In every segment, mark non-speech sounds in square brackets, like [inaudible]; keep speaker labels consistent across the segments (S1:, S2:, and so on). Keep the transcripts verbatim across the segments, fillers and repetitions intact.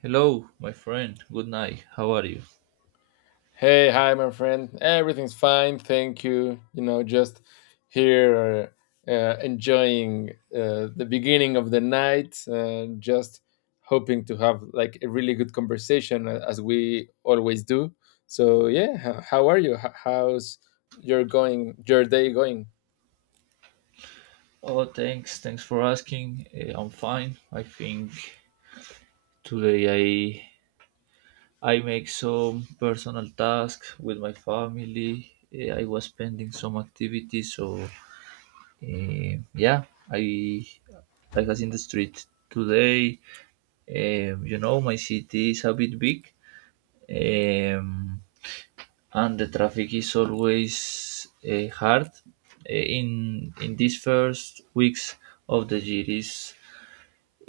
S1: Hello, my friend. Good night. How are you?
S2: Hey, hi, my friend. Everything's fine, thank you. You know, just here uh, uh, enjoying uh, the beginning of the night, uh, just hoping to have like a really good conversation uh, as we always do. So yeah, h- how are you? H- How's your going? Your day going?
S1: Oh, thanks. Thanks for asking. Eh, I'm fine. I think today I I make some personal tasks with my family. Eh, I was pending some activities, so eh, yeah, I I was in the street today. Um, you know, my city is a bit big. Um, and the traffic is always uh, hard. Eh, in in these first weeks of the year is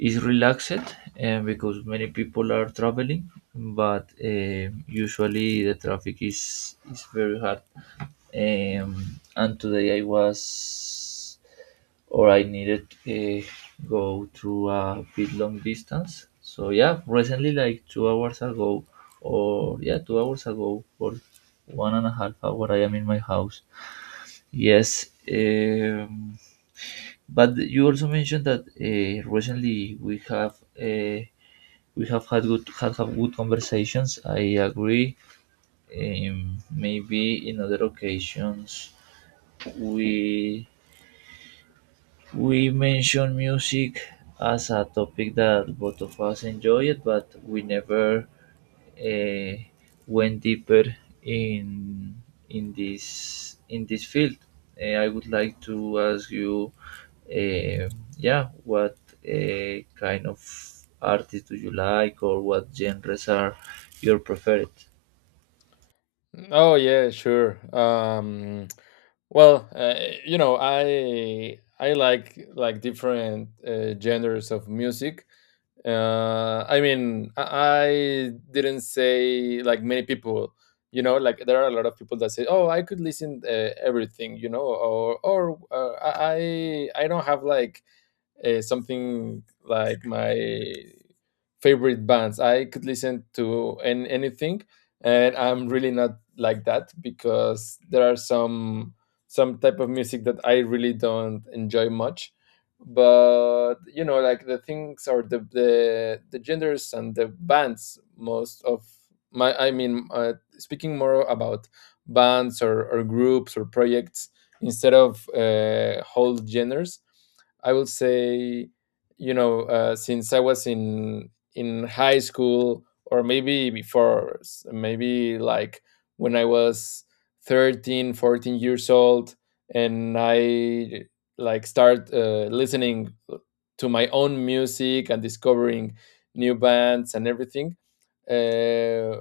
S1: is relaxed, and because many people are traveling. But uh, usually the traffic is is very hard. Um, and today I was or I needed uh, go to a bit long distance. So yeah, recently like two hours ago, or yeah, two hours ago, or one and a half hour, I am in my house. Yes, um, but you also mentioned that uh, recently we have uh, we have had good had have good conversations. I agree. Um, maybe in other occasions we we mentioned music as a topic that both of us enjoyed, but we never uh, went deeper in in this in this field. Uh, I would like to ask you, uh, yeah, what uh, kind of artist do you like, or what genres are your preferred?
S2: Oh yeah, sure. Um, well, uh, you know, I I like like different uh, genres of music. uh, i mean i I didn't say like many people, you know, like there are a lot of people that say, oh, I could listen uh, everything, you know, or or uh, i i I don't have like uh, something like my favorite bands. I could listen to an anything, and I'm really not like that because there are some some type of music that I really don't enjoy much. But you know, like the things or the the, the genders and the bands. Most of my, I mean, uh, speaking more about bands or, or groups or projects instead of uh, whole genders. I will say, you know, uh, since I was in in high school or maybe before s- maybe like when I was thirteen, fourteen years old and I like start uh, listening to my own music and discovering new bands and everything, uh,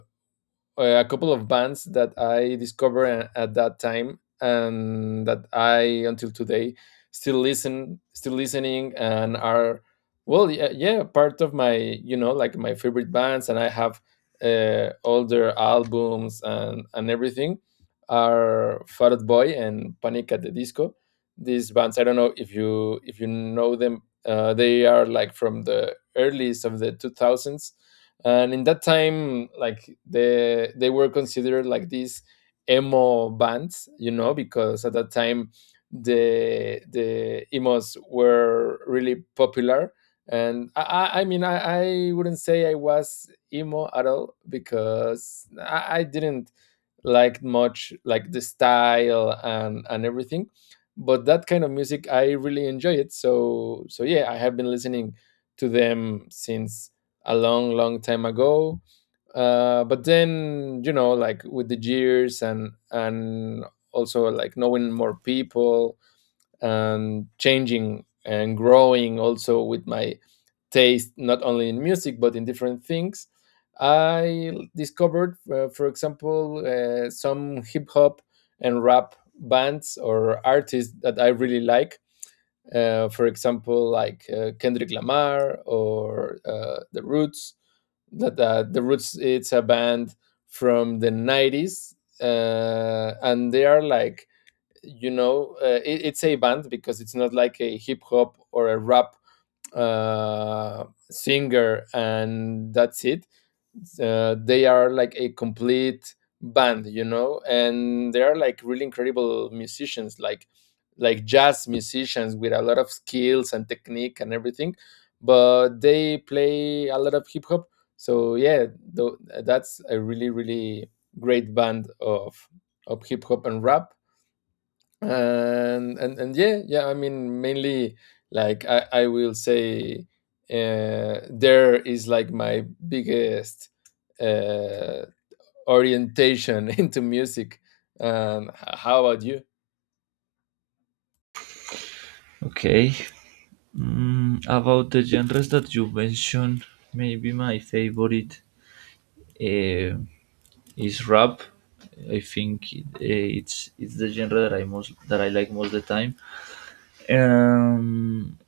S2: uh, a couple of bands that I discovered a- at that time and that I until today still listen, still listening, and are, well, yeah, yeah part of my, you know, like my favorite bands, and I have uh, all their albums and and everything, are Fat Out Boy and Panic at the Disco. These bands, I don't know if you if you know them, uh, they are like from the earliest of the two thousands, and in that time like the they were considered like these emo bands, you know, because at that time the the emos were really popular. And i i I mean, i, I wouldn't say I was emo at all because i, I didn't liked much like the style and and everything, but that kind of music I really enjoy it. So so yeah, I have been listening to them since a long, long time ago. Uh but then, you know, like with the years and and also like knowing more people and changing and growing also with my taste, not only in music but in different things. I discovered, uh, for example, uh, some hip hop and rap bands or artists that I really like. Uh, for example, like uh, Kendrick Lamar or uh, The Roots. That uh, The Roots, it's a band from the nineties, uh, and they are like, you know, uh, it, it's a band because it's not like a hip hop or a rap uh, singer and that's it. Uh, they are like a complete band, you know, and they are like really incredible musicians, like like jazz musicians with a lot of skills and technique and everything. But they play a lot of hip hop, so yeah, tho- that's a really, really great band of of hip hop and rap. And and and Yeah, yeah I mean mainly, like I I will say, uh there is like my biggest uh orientation [laughs] into music. And h- how about you?
S1: Okay. Mm, about the genres that you mentioned, maybe my favorite. Uh, is rap. I think it- it's it's the genre that I most that I like most the time. Um,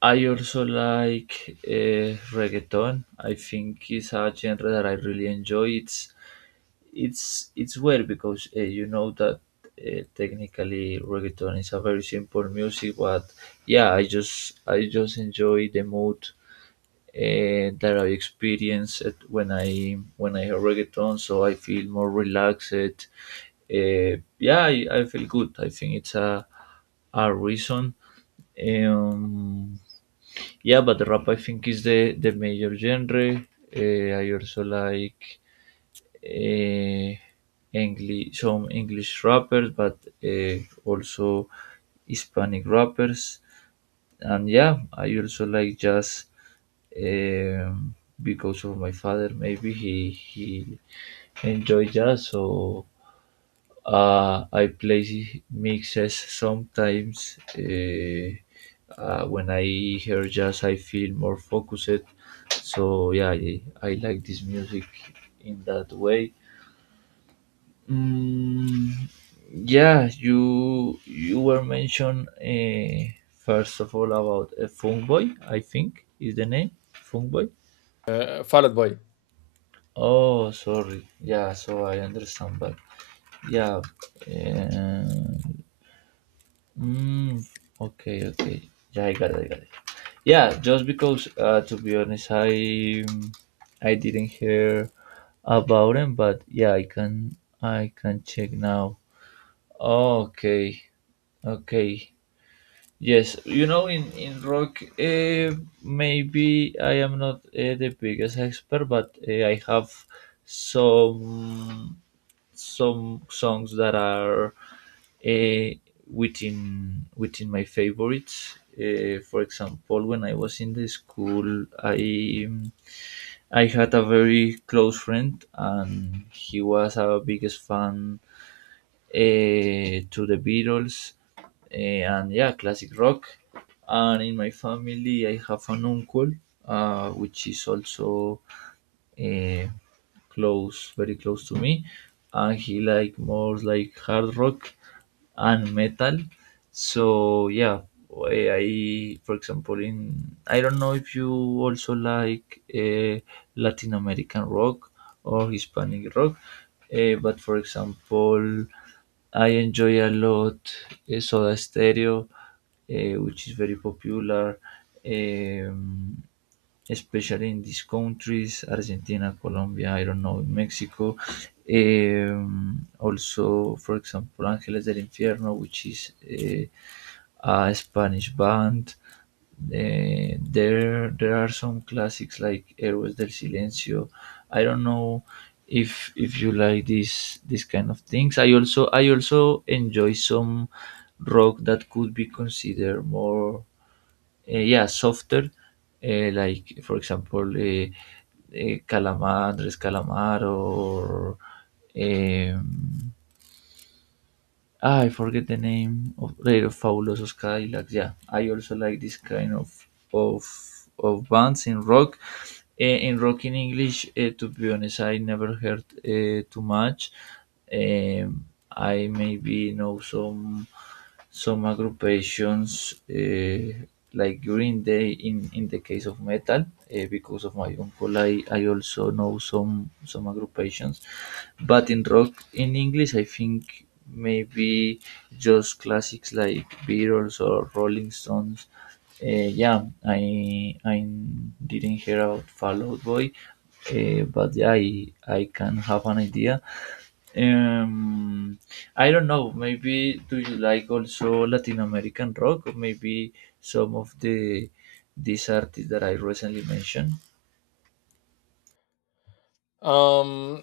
S1: I also like uh, reggaeton. I think it's a genre that I really enjoy. It's it's it's weird because uh, you know that uh, technically reggaeton is a very simple music, but yeah, I just I just enjoy the mood uh, that I experienced when I when I hear reggaeton. So I feel more relaxed. Uh, yeah, I, I feel good. I think it's a a reason. Um, yeah, but rap I think is the the major genre. Uh, I also like uh, English some English rappers, but uh, also Hispanic rappers. And yeah, I also like jazz, um, because of my father. Maybe he he enjoy jazz, so uh, I play mixes sometimes. Uh, uh, when I hear jazz I feel more focused, so yeah, i, I like this music in that way. Mm, yeah, you you were mentioned uh, first of all about a Boy, I think is the name Boy.
S2: uh, Fall Out boy.
S1: Oh, sorry. Yeah, so I understand, but yeah. Um, mm, okay, okay. Yeah, I got it. I got it. Yeah, just because uh, to be honest, I I didn't hear about him, but yeah, I can I can check now. Okay, okay. Yes, you know, in in rock, uh, maybe I am not uh, the biggest expert, but uh, I have some some songs that are uh, within within my favorites. Uh, for example, when I was in the school, I I had a very close friend, and he was a biggest fan uh, to the Beatles, eh, and yeah, classic rock. And in my family, I have an uncle, uh, which is also eh, close, very close to me, and he like more like hard rock and metal. So yeah, I, I- for example in, I don't know if you also like uh, Latin American rock or Hispanic rock, eh, but for example I enjoy a lot eh, Soda Stereo, eh, which is very popular. Um, Especially in these countries: Argentina, Colombia, I don't know, Mexico. Um, also, for example, Ángeles del Infierno, which is a, a Spanish band. Eh, there, there are some classics like Héroes del Silencio. I don't know if if you like this this kind of things. I also I also enjoy some rock that could be considered more uh, yeah, softer, uh, like for example, uh, uh, Calamar, Andres Calamar, or um, ah, I forget the name of the Fabulosos Cadillacs. Yeah, I also like this kind of of of bands in rock. Uh, in rock in English, uh, to be honest, I never heard uh, too much. Um, I maybe know some some agrupations uh, like Green Day, in, in the case of metal uh, because of my uncle, I, I also know some some agrupations, but in rock in English I think maybe just classics like Beatles or Rolling Stones. uh, yeah I I didn't hear about Fall Out Boy. Uh, but yeah, I, I can have an idea. um I don't know, maybe do you like also Latin American rock, or maybe some of the these artists that I recently mentioned?
S2: um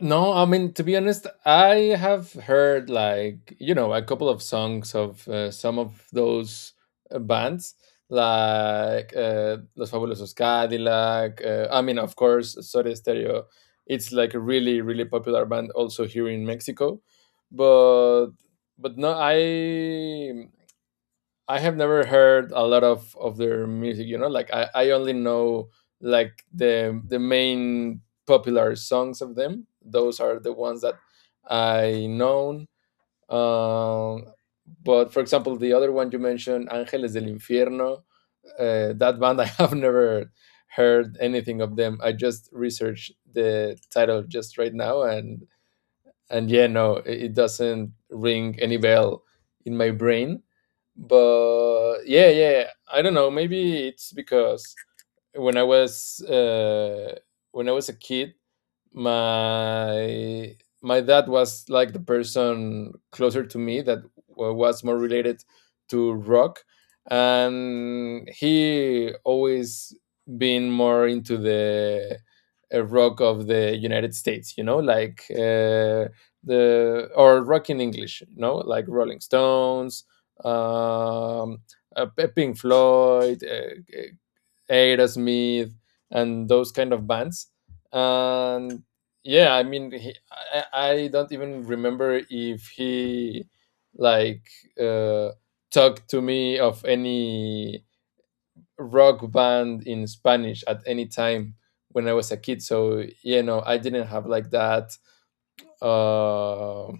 S2: No, I mean, to be honest, I have heard like, you know, a couple of songs of uh, some of those uh, bands like uh, Los Fabulosos Cadillac. Uh, I mean, of course, Soda Stereo. It's like a really, really popular band also here in Mexico, but but no, I I have never heard a lot of of their music. You know, like I I only know like the the main popular songs of them. Those are the ones that I known. Um, but for example, the other one you mentioned, Ángeles del Infierno, uh, that band I have [laughs] never heard anything of them. I just researched the title just right now, and and yeah, no, it it doesn't ring any bell in my brain. But yeah, yeah I don't know, maybe it's because when i was uh when I was a kid, my my dad was like the person closer to me that wa- was more related to rock. And he always been more into the uh, rock of the United States. You know, like uh, the or rock in English. You know, like Rolling Stones, um uh, P- Pink Floyd, uh, uh, Aerosmith, and those kind of bands. And yeah, I mean, he, I, I don't even remember if he like uh, talked to me of any rock band in Spanish at any time when I was a kid. So you know, I didn't have like that uh,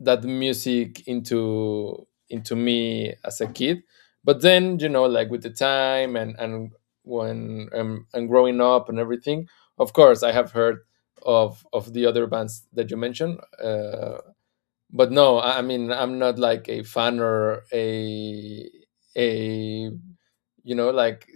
S2: that music into into me as a kid. But then, you know, like with the time and and when um, and growing up and everything, of course I have heard of of the other bands that you mentioned, uh, but no. i I mean, I'm not like a fan or a a you know, like,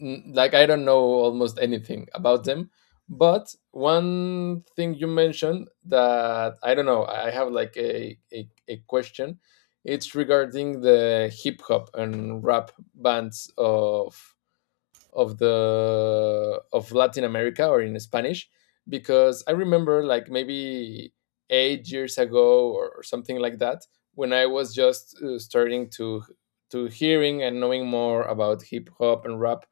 S2: n- like I don't know almost anything about them. But one thing you mentioned that I don't know, I have like a, a, a question, it's regarding the hip hop and rap bands of of the of Latin America or in Spanish. Because I remember, like, maybe eight years ago or something like that, when I was just uh, starting to to hearing and knowing more about hip hop and rap.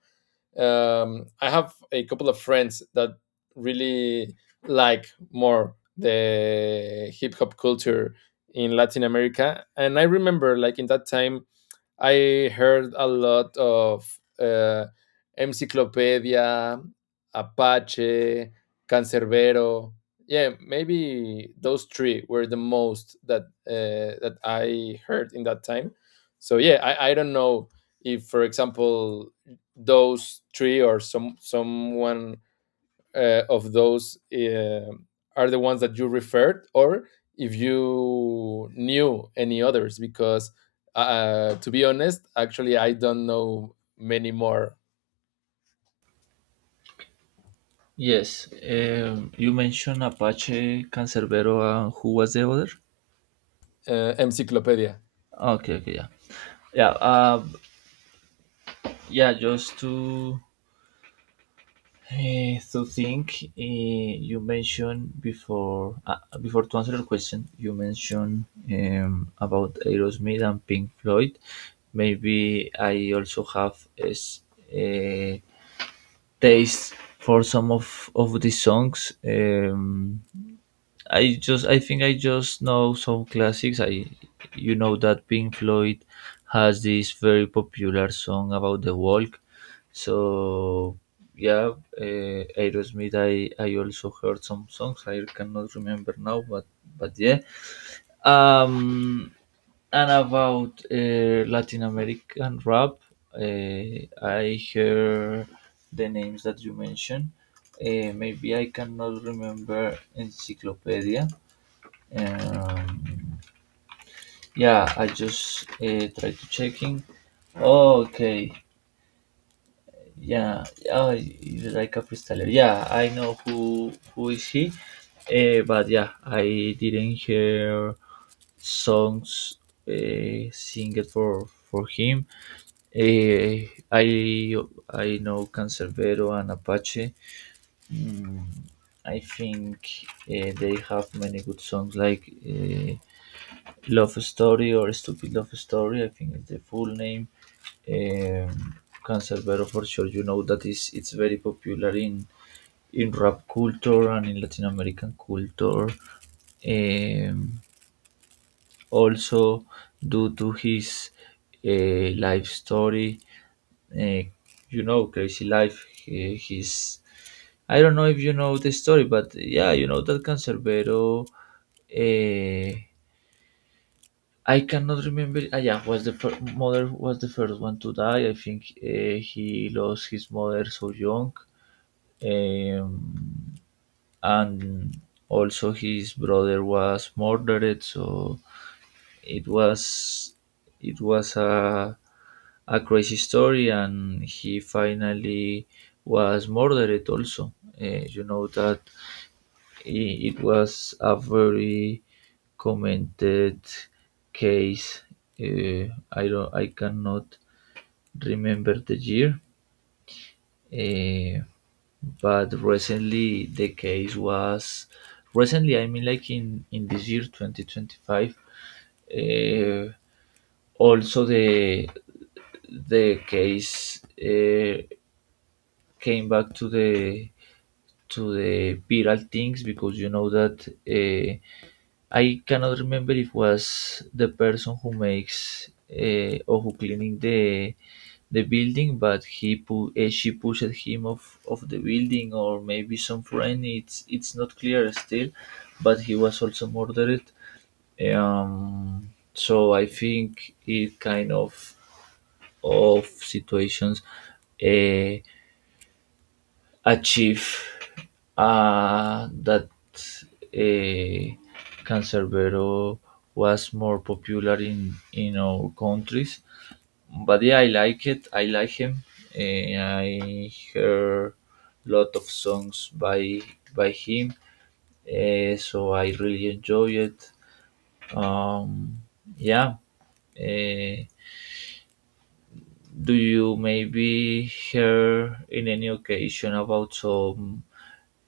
S2: Um, I have a couple of friends that really like more the hip hop culture in Latin America. And I remember like in that time I heard a lot of uh, Encyclopedia, Apache, Cancerbero. Yeah, maybe those three were the most that uh, that I heard in that time. So yeah, I, I don't know if, for example, those three or some someone uh, of those uh, are the ones that you referred, or if you knew any others, because uh, to be honest, actually, I don't know many more.
S1: Yes. Um you mentioned Apache, Cancerbero, and who was the other?
S2: uh, Encyclopedia.
S1: Okay, okay. yeah yeah uh yeah just to Eh, so think, eh, you mentioned before, uh, before to answer your question you mentioned um, about Aerosmith and Pink Floyd. Maybe I also have a, s- a taste for some of of the songs. um, I just I think I just know some classics. I You know that Pink Floyd has this very popular song about the walk. So yeah, uh, Aerosmith, I I also heard some songs. I cannot remember now, but but yeah. Um, and about uh, Latin American rap, uh, I hear the names that you mentioned. Uh, maybe I cannot remember Encyclopedia. um, yeah, I just uh, tried to checking. Okay, yeah, oh, he's like a freestyler. Yeah, I know who who is he, uh, but yeah, I didn't hear songs uh, sing it for for him. Eh, I I know Cancerbero and Apache. Mm, I think uh, they have many good songs like uh, Love Story, or Stupid Love Story, I think is the full name. Um, Cancerbero for sure, you know that is it's very popular in in rap culture and in Latin American culture. Um, Also, due to his uh, life story, uh, you know, Crazy Life, he, he's, I don't know if you know the story, but yeah, you know that Cancerbero. Uh, I cannot remember. Ah, yeah, was the fir- mother was the first one to die. I think uh, he lost his mother so young, um, and also his brother was murdered. So it was it was a a crazy story, and he finally was murdered also. Uh, you know that i- it was a very commented case. Uh, I don't, I cannot remember the year, uh, but recently the case was recently. I mean, like in in this year, twenty twenty five. Uh, Also, the the case uh, came back to the to the viral things because you know that. Uh, I cannot remember if was the person who makes, uh, or who cleaning the the building, but he pu- uh, she pushed him off of the building, or maybe some friend. It's it's not clear still, but he was also murdered. Um, so I think it kind of of situations Uh, achieve uh, that uh, Cancerbero was more popular in in our countries. But yeah, I like it. I like him. Eh, I hear lot of songs by by him, eh, so I really enjoy it. Um, yeah. Eh, do you maybe hear in any occasion about some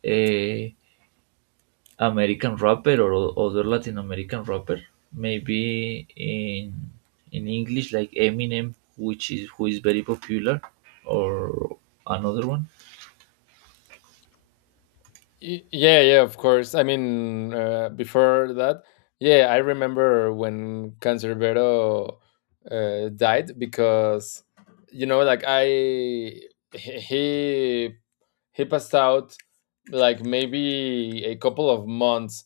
S1: uh, American rapper, or o- other Latin American rapper, maybe in in English like Eminem, which is who is very popular, or another one?
S2: Y- Yeah, yeah, of course. I mean, uh, before that, yeah, I remember when Cancerbero uh, died. Because, you know, like I, he he he passed out like maybe a couple of months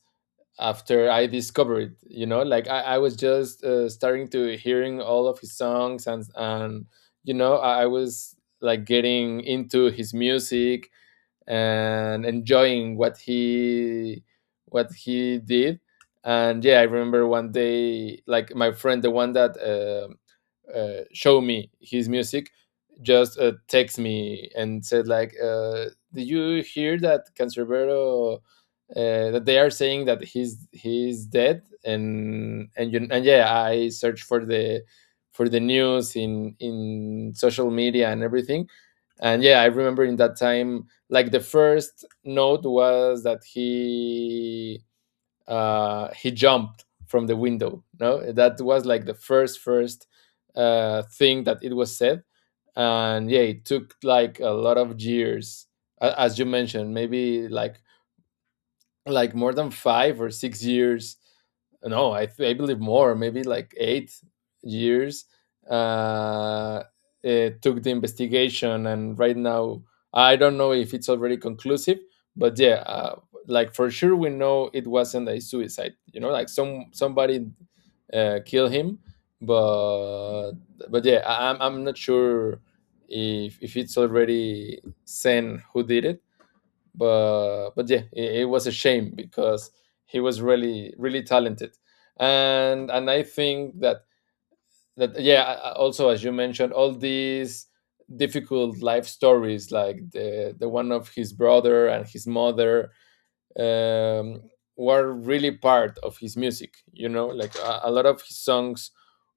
S2: after I discovered it. You know, like I, I was just uh, starting to hearing all of his songs, and, and you know, I, I was like getting into his music and enjoying what he, what he did. And yeah, I remember one day, like my friend, the one that uh, uh, show me his music, just uh, text me and said like, uh, did you hear that Cancerbero uh, that they are saying that he's he's dead? And and you, and yeah, I searched for the for the news in in social media and everything. And yeah, I remember in that time like the first note was that he uh, he jumped from the window. No, that was like the first first uh, thing that it was said. And yeah, it took like a lot of years, as you mentioned, maybe like like more than five or six years. No I, th- I believe more, maybe like eight years. uh it took the investigation, and right now I don't know if it's already conclusive. But yeah, uh, like for sure we know it wasn't a suicide. You know, like some somebody uh, kill him. but but yeah, I, i'm I'm not sure if if it's already sent who did it. but but yeah, it, it was a shame because he was really, really talented. and and I think that that yeah, I- I- also as you mentioned, all these difficult life stories like the the one of his brother and his mother, um were really part of his music. You know, like a, a lot of his songs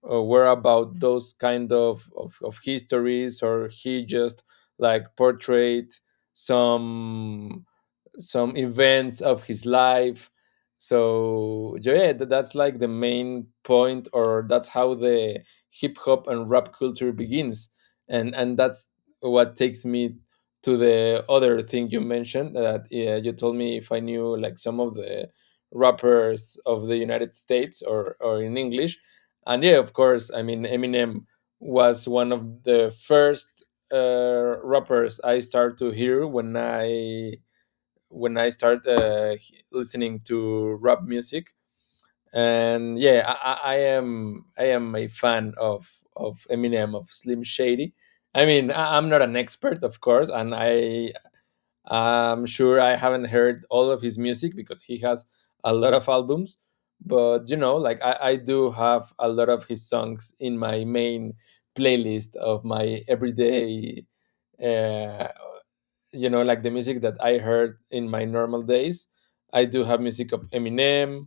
S2: uh, were about those kind of, of of histories, or he just like portrayed some some events of his life. So so yeah, tha- that's like the main point, or that's how the hip hop and rap culture begins. and and that's what takes me to the other thing you mentioned, that yeah, you told me if I knew like some of the rappers of the United States or or in English. And yeah, of course, I mean, Eminem was one of the first uh, rappers I started to hear when I when I start uh, listening to rap music. And yeah, I, I I am, I am a fan of of Eminem, of Slim Shady. I mean, I, I'm not an expert, of course, and I I'm sure I haven't heard all of his music because he has a lot of albums. But you know, like I, I do have a lot of his songs in my main playlist of my everyday, uh, you know like the music that I heard in my normal days. I do have music of Eminem.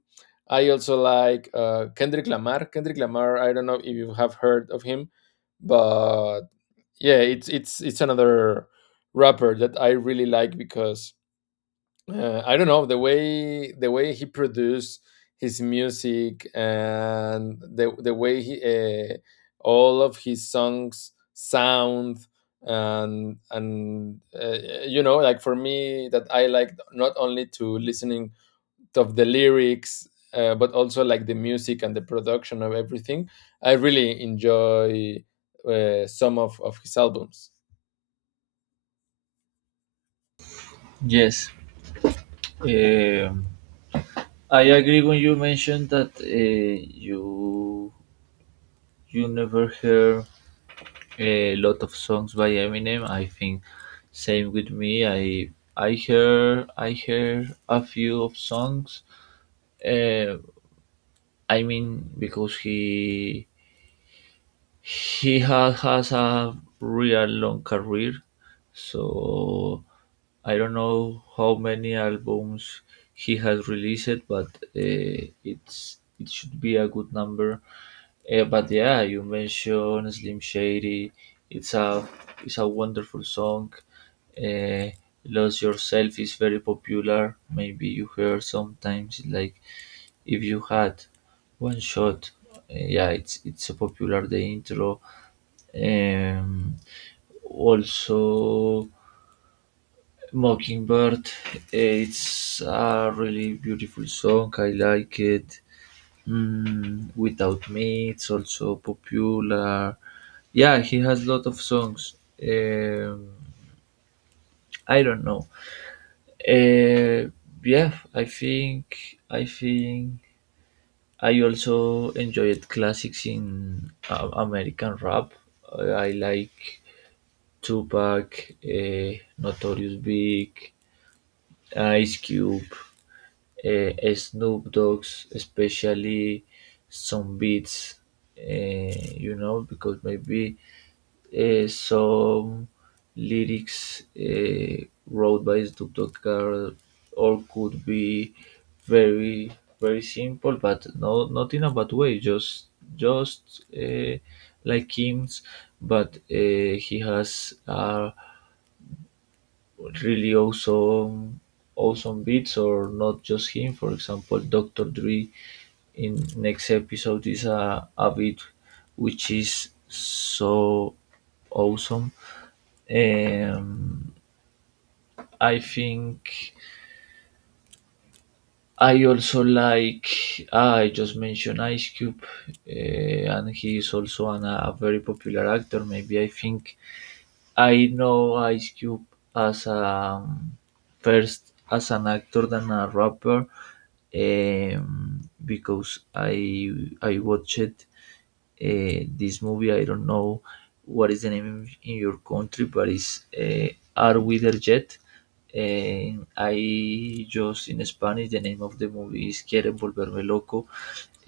S2: I also like, uh, kendrick lamar kendrick lamar I don't know if you have heard of him, but yeah, it's it's it's another rapper that I really like because, uh, I don't know, the way the way he produced his music, and the the way he, uh, all of his songs sound. And and uh, you know like, for me that I like not only to listening of the lyrics, uh, but also like the music and the production of everything. I really enjoy, uh, some of of his albums.
S1: Yes, um, I agree when you mentioned that uh, you you never hear a lot of songs by Eminem. I think same with me. I I hear I hear a few of songs. Uh, I mean because he he has has a real long career, so I don't know how many albums he has released, but uh, it's it should be a good number. Uh, but yeah, you mentioned Slim Shady. It's a it's a wonderful song. Uh, Lose Yourself is very popular. Maybe you hear sometimes like, if you had one shot. Uh, yeah, it's it's a popular the intro. um, Also, Mockingbird, it's a really beautiful song. I like it. Mm, Without Me, it's also popular. Yeah, he has lot of songs. Um, I don't know. Uh, yeah, I think I think I also enjoyed classics in uh, American rap. I I like Tupac, uh, Notorious Big, Ice Cube, uh, Snoop Dogg's, especially some beats, uh, you know, because maybe uh, some lyrics uh, wrote by Snoop Dogg are, or could be very very simple, but no, not in a bad way, just just uh, like Kim's, but uh, he has a really awesome awesome beats, or not just him. For example, Dr. Dre in Next Episode is a, a beat which is so awesome. Um I think I also like ah, I just mentioned Ice Cube, uh, and he is also an, a very popular actor. Maybe I think I know Ice Cube as a um, first as an actor than a rapper, um, because I I watched uh, this movie. I don't know what is the name in, in your country, but it's uh, Are We There Yet? And I just in Spanish the name of the movie is Quieren Volverme Loco,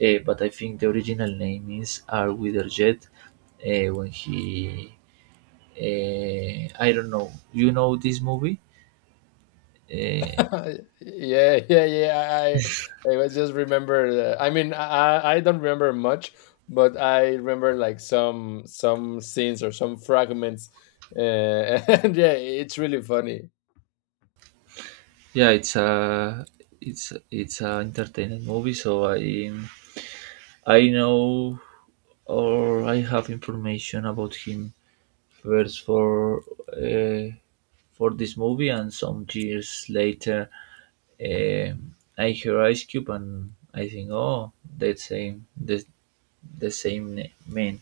S1: uh, but I think the original name is Are We There Yet? Uh, when he uh, I don't know. You know this movie? Uh,
S2: [laughs] Yeah, yeah, yeah. I I was just remember. The, I mean, I I I don't remember much, but I remember like some some scenes or some fragments. Uh, [laughs] and yeah, it's really funny.
S1: yeah, it's a it's it's a entertaining movie. So I I know or I have information about him first for uh, for this movie, and some years later um I hear Ice Cube and I think, oh, that same the the same man.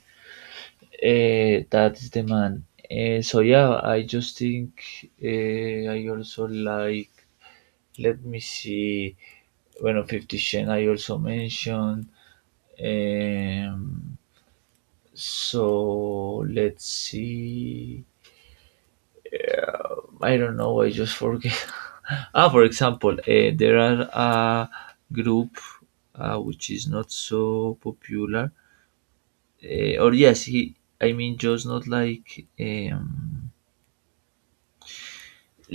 S1: Eh, that is the man. Eh, so yeah, I just think eh, I also like. Let me see. When on Fifty Shades, I also mentioned. Um, so let's see. I don't know. I just forget. [laughs] Ah, for example, uh, there are a group uh, which is not so popular. Uh, or yes, he. I mean, just not like. Um,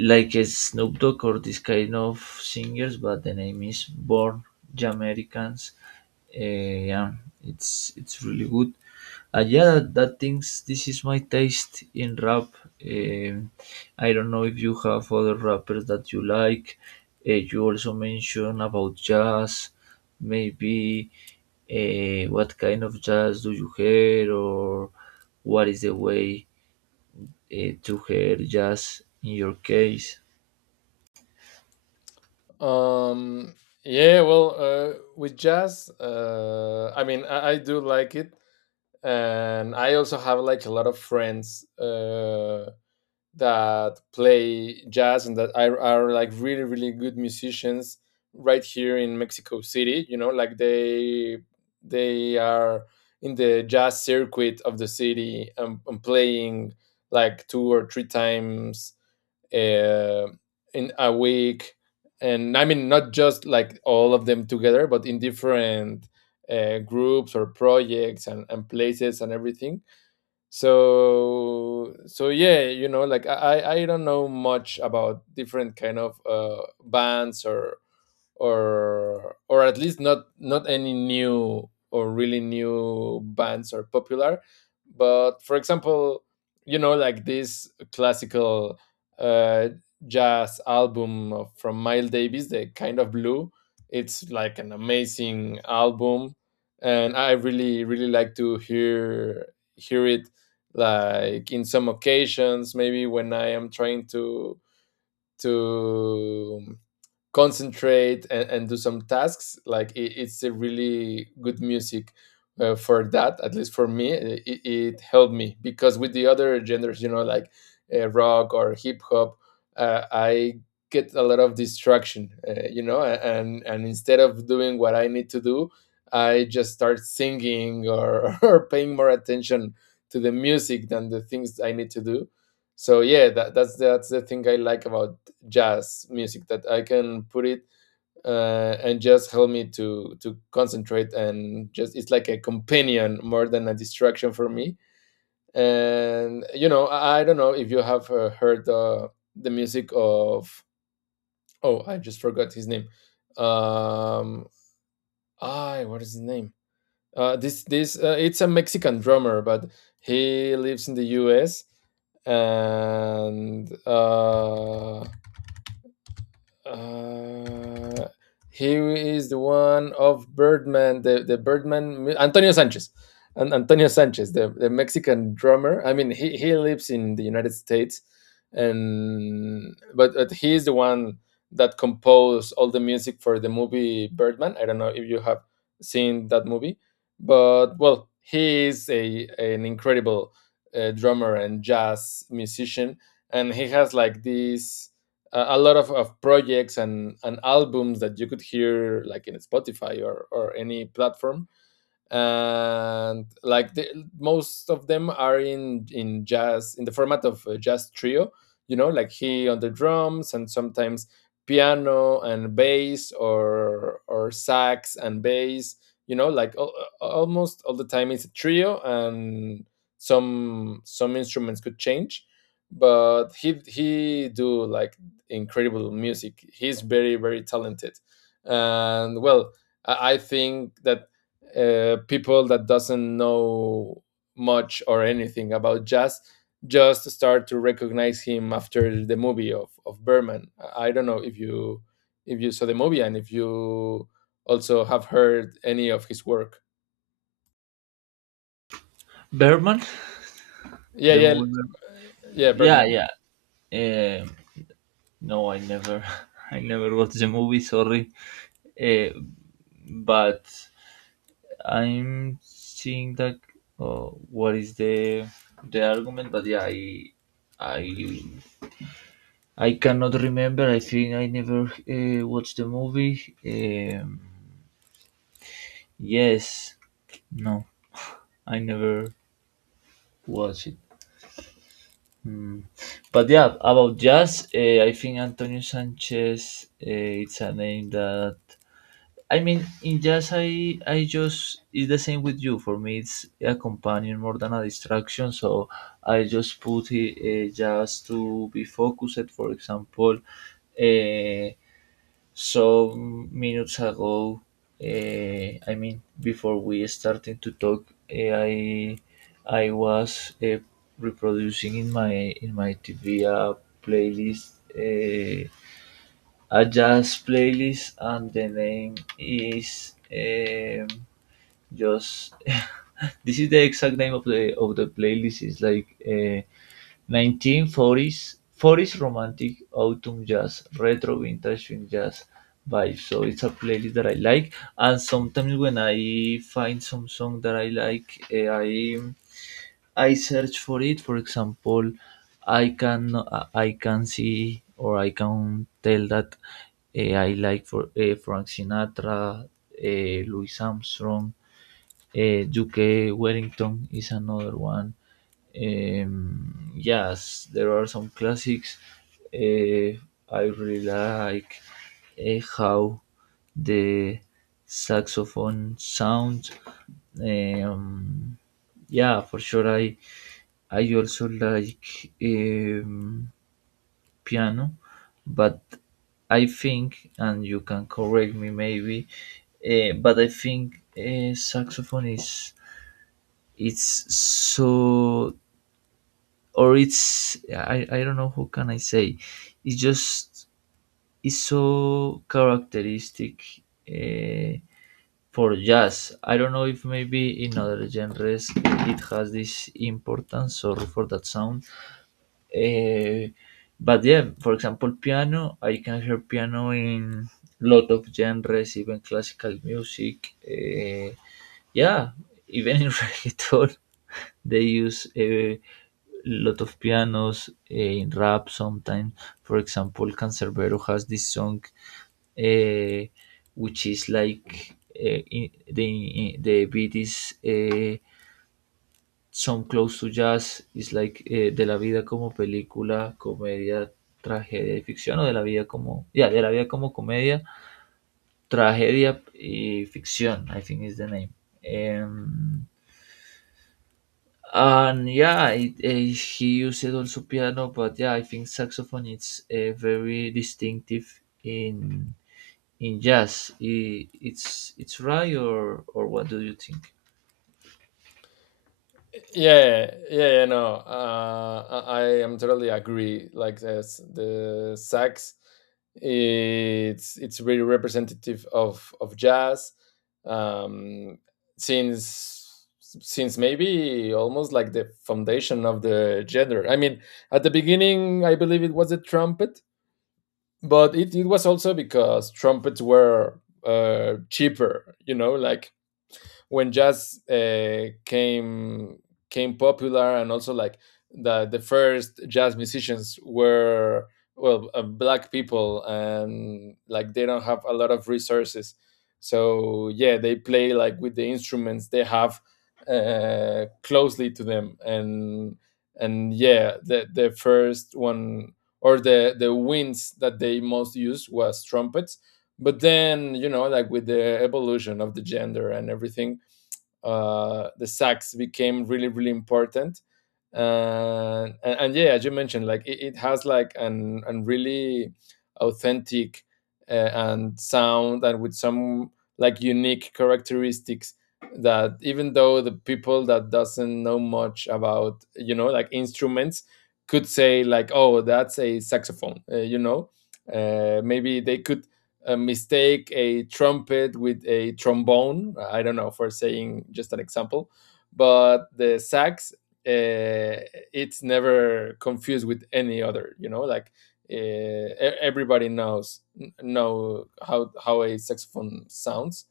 S1: Like a Snoop Dogg or this kind of singers, but the name is Born Jamaicans. Eh, yeah, it's it's really good. And yeah, that, that things. This is my taste in rap. Um, I don't know if you have other rappers that you like. Eh, you also mentioned about jazz. Maybe uh, what kind of jazz do you hear, or what is the way uh, to hear jazz in your case?
S2: Um, yeah, well, uh, with jazz, uh, I mean, I, I do like it, and I also have like a lot of friends, Uh, that play jazz and that are, are like really really good musicians right here in Mexico City. You know like, they they are in the jazz circuit of the city, and, and playing like two or three times, uh, in a week. And I mean not just like all of them together, but in different, uh, groups or projects, and, and places and everything. So so yeah, you know like, i i I don't know much about different kind of, uh bands, or or or at least not not any new or really new bands are popular. But for example, you know like this classical, uh, jazz album of- from Miles Davis, the Kind of Blue, it's like an amazing album, and I really really like to hear, hear it like in some occasions, maybe when I am trying to, to concentrate, and, and do some tasks. Like it, it's a really good music, uh, for that. At least for me, it, it helped me, because with the other genders, you know like, uh, rock or hip hop, uh, I get a lot of distraction. uh, you know a- and and instead of doing what I need to do, I just start singing, or [laughs] or paying more attention to the music than the things I need to do. So yeah, that, that's that's the thing I like about jazz music, that I can put it, uh, and just help me to, to concentrate, and just it's like a companion more than a distraction for me. And you know, I, I don't know if you have, uh, heard, uh, the music of, oh, I just forgot his name. Um, I, what is his name? Uh, this this uh, it's a Mexican drummer, but he lives in the U S and uh, Uh, he is the one of Birdman, the, the Birdman, mu- Antonio Sanchez. And Antonio Sanchez, the, the Mexican drummer. I mean, he, he lives in the United States, and but, but he is the one that composed all the music for the movie Birdman. I don't know if you have seen that movie, but well, he is a an incredible, uh, drummer and jazz musician, and he has like this a, a lot of, of projects, and, and albums that you could hear like in Spotify, or or any platform. And like the, most of them are in in jazz, in the format of a jazz trio. You know like, he on the drums, and sometimes piano and bass, or or sax and bass. you know like al- Almost all the time it's a trio, and some some instruments could change. But he he do like incredible music. He's very very talented. And well, I I think that, uh, people that doesn't know much or anything about jazz just start to recognize him after the movie of, of Birdman. I don't know if you, if you saw the movie, and if you also have heard any of his work.
S1: Berman,
S2: Yeah,
S1: the
S2: yeah,
S1: movie. Bergman.
S2: yeah,
S1: Yeah,
S2: Birdman.
S1: yeah. Um no, I never, [laughs] I never watched the movie. Sorry, uh, but I'm seeing that. Oh, what is the the argument? But yeah, I, I, I cannot remember. I think I never uh, watched the movie. Um, yes, no, I never watched it. Mm. But yeah, about jazz, uh, I think Antonio Sanchez uh, it's a name that I mean in jazz I I just it's the same with you. For me, it's a companion more than a distraction. So I just put it uh, jazz to be focused. For example, uh, some minutes ago, uh, I mean, before we started to talk, eh, I I was uh, reproducing in my in my T V a playlist, uh, a jazz playlist, and the name is um, just. [laughs] This is the exact name of the of the playlist. It's like. Uh, Nineteen-forties forties romantic autumn jazz, retro vintage swing jazz vibe. So it's a playlist that I like. And sometimes when I find some song that I like, eh, I I search for it. For example, I can I I can see or I can tell that eh, I like for eh, Frank Sinatra, eh, Louis Armstrong, uh, U K Wellington is another one. Um, yes, there are some classics. Uh, I really like uh, how the saxophone sounds. Um, yeah, for sure. I I also like um, piano, but I think, and you can correct me maybe, uh, but I think uh, saxophone is. It's so or it's. I, I don't know how can I say. It's just it's so characteristic uh, for jazz. I don't know if maybe in other genres it has this importance. Sorry for that sound. uh, but yeah, for example, piano I can hear piano in lot of genres, even classical music. Uh, yeah, even in [laughs] reggaeton. They use a lot of pianos uh, in rap sometimes. For example, Cancerbero has this song, uh, which is like uh, in, the in the beat is uh, some close to jazz. It's like eh, de la vida como película, comedia, tragedia y ficción, o de la vida como yeah, de la vida como comedia, tragedia y ficción. I think is the name. Em, and yeah, it, eh, he used also piano, but yeah, I think saxophone it's a very distinctive in in jazz. I it's it's right or or what do you think?
S2: Yeah, yeah, yeah, no, uh, I, I am totally agree. Like this, the sax, it's it's really representative of of jazz. um, since since maybe almost like the foundation of the genre. I mean, at the beginning, I believe it was a trumpet, but it, it was also because trumpets were uh cheaper. You know like, when jazz, uh, came came popular. And also like the the first jazz musicians were, well, uh, black people, and like they don't have a lot of resources, so yeah, they play like with the instruments they have, uh, closely to them. and and yeah, the the first one, or the the winds that they most used was trumpets. But then, you know like, with the evolution of the gender and everything, uh, the sacks became really really important. And, and and yeah, as you mentioned, like it, it has like an an really authentic, uh, and sound, and with some like unique characteristics, that even though the people that doesn't know much about, you know like, instruments, could say like, oh, that's a saxophone. Uh, you know uh, maybe they could, uh, mistake a trumpet with a trombone. I don't know, for saying just an example. But the sax, uh, it's never confused with any other. You know, like, uh, e- everybody knows know how how a saxophone sounds.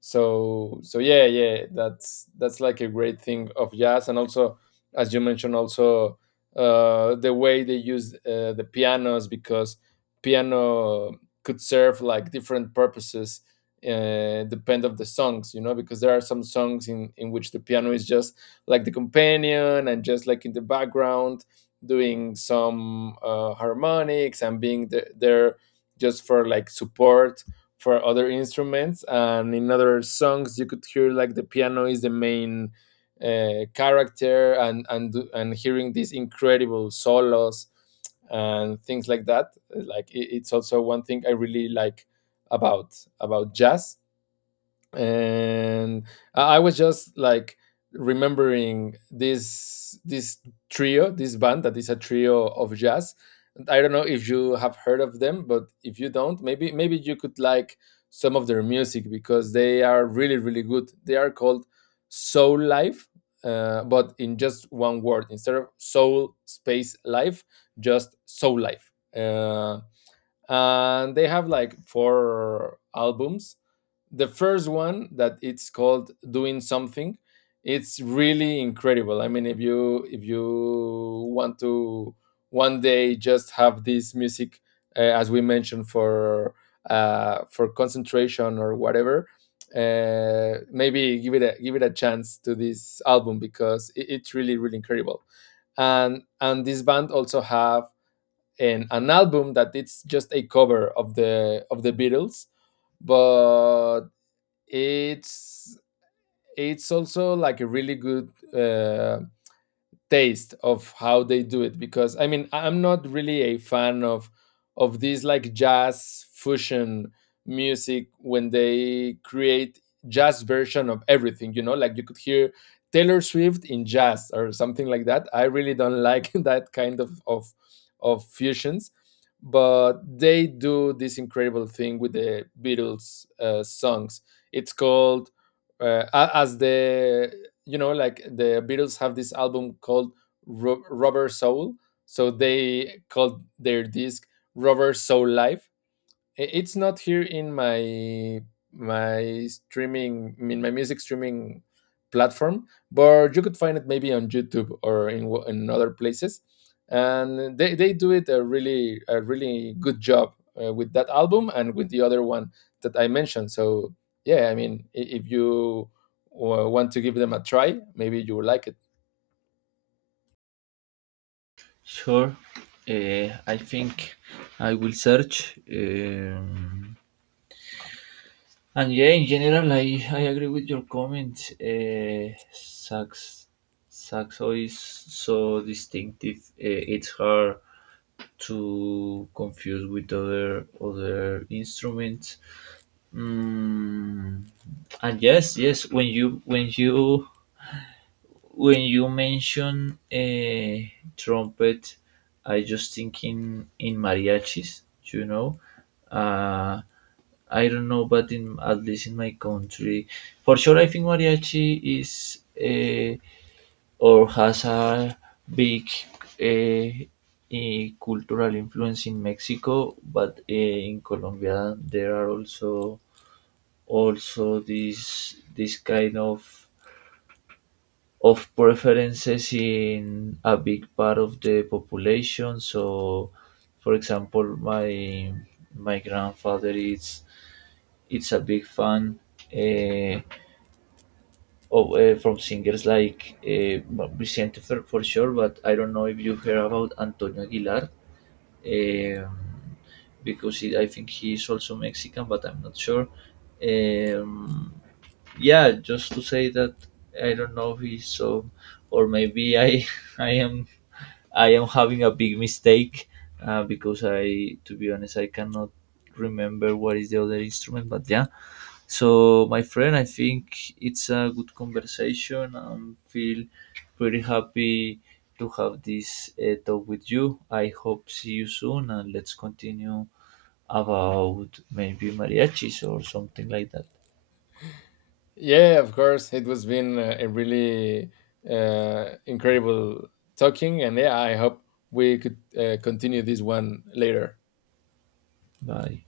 S2: So so yeah yeah that's that's like a great thing of jazz. And also, as you mentioned also, uh, the way they use, uh, the pianos. Because piano could serve like different purposes, uh, depend of the songs. You know, because there are some songs in in which the piano is just like the companion, and just like in the background, doing some, uh, harmonics, and being the, there just for like support for other instruments. And in other songs, you could hear like the piano is the main, uh, character, and and and hearing these incredible solos and things like that. Like it- it's also one thing I really like about about jazz. And I I was just like remembering this this trio, this band that is a trio of jazz. I don't know if you have heard of them, but if you don't, maybe maybe you could like some of their music, because they are really really good. They are called Soul Life, uh, but in just one word, instead of Soul Space Life, just Soul Life. Uh, and they have like four albums. The first one, that it's called Doing Something, it's really incredible. I mean, if you, if you want to one day just have this music, uh, as we mentioned for, uh, for concentration or whatever, uh, maybe give it a give it a chance to this album, because it, it's really really incredible. and and this band also have an, an album that it's just a cover of the, of the Beatles, but it's it's also like a really good, uh, taste of how they do it. Because I mean, I'm not really a fan of of these like jazz fusion music, when they create jazz version of everything. You know, like, you could hear Taylor Swift in jazz or something like that. I really don't like [laughs] that kind of of of fusions. But they do this incredible thing with the Beatles, uh, songs. It's called, uh, as the, you know like the Beatles have this album called Ru- Rubber Soul. So they called their disc Rubber Soul Live. I- it's not here in my, my streaming, I mean my music streaming platform, but you could find it maybe on YouTube, or in, wh- in other places. And they, they do it a really, a really good job, uh, with that album, and with the other one that I mentioned. So yeah, I mean, i- if you, uh, want to give them a try, maybe you will like it.
S1: Sure. uh, I think I will search. Um, and yeah, in general, i i agree with your comment. Uh, sax saxo is so distinctive. Uh, it's hard to confuse with other other instruments. Mm, and yes, yes, when you when you when you mention a trumpet, I just thinking in mariachis. You know, uh, I don't know, but in at least in my country, for sure, I think mariachi is. Uh, or has a big eh, eh, cultural influence in Mexico, but eh, in Colombia there are also also these this kind of of preferences in a big part of the population. So, for example, my my grandfather is it's a big fan. Eh, of uh, From singers like uh, well, Vicente for, for sure, but I don't know if you heard about Antonio Aguilar, um, because he, I think he is also Mexican, but I'm not sure. Um, yeah, just to say that I don't know if he's so, or maybe I [laughs] I am I am having a big mistake uh, because I, to be honest, I cannot remember what is the other instrument, but yeah. So, my friend, I think it's a good conversation. I feel pretty happy to have this uh, talk with you. I hope see you soon, and let's continue about maybe mariachis or something like that.
S2: Yeah, of course. It was been a a really, uh, incredible talking. And yeah, I hope we could, uh, continue this one later.
S1: Bye.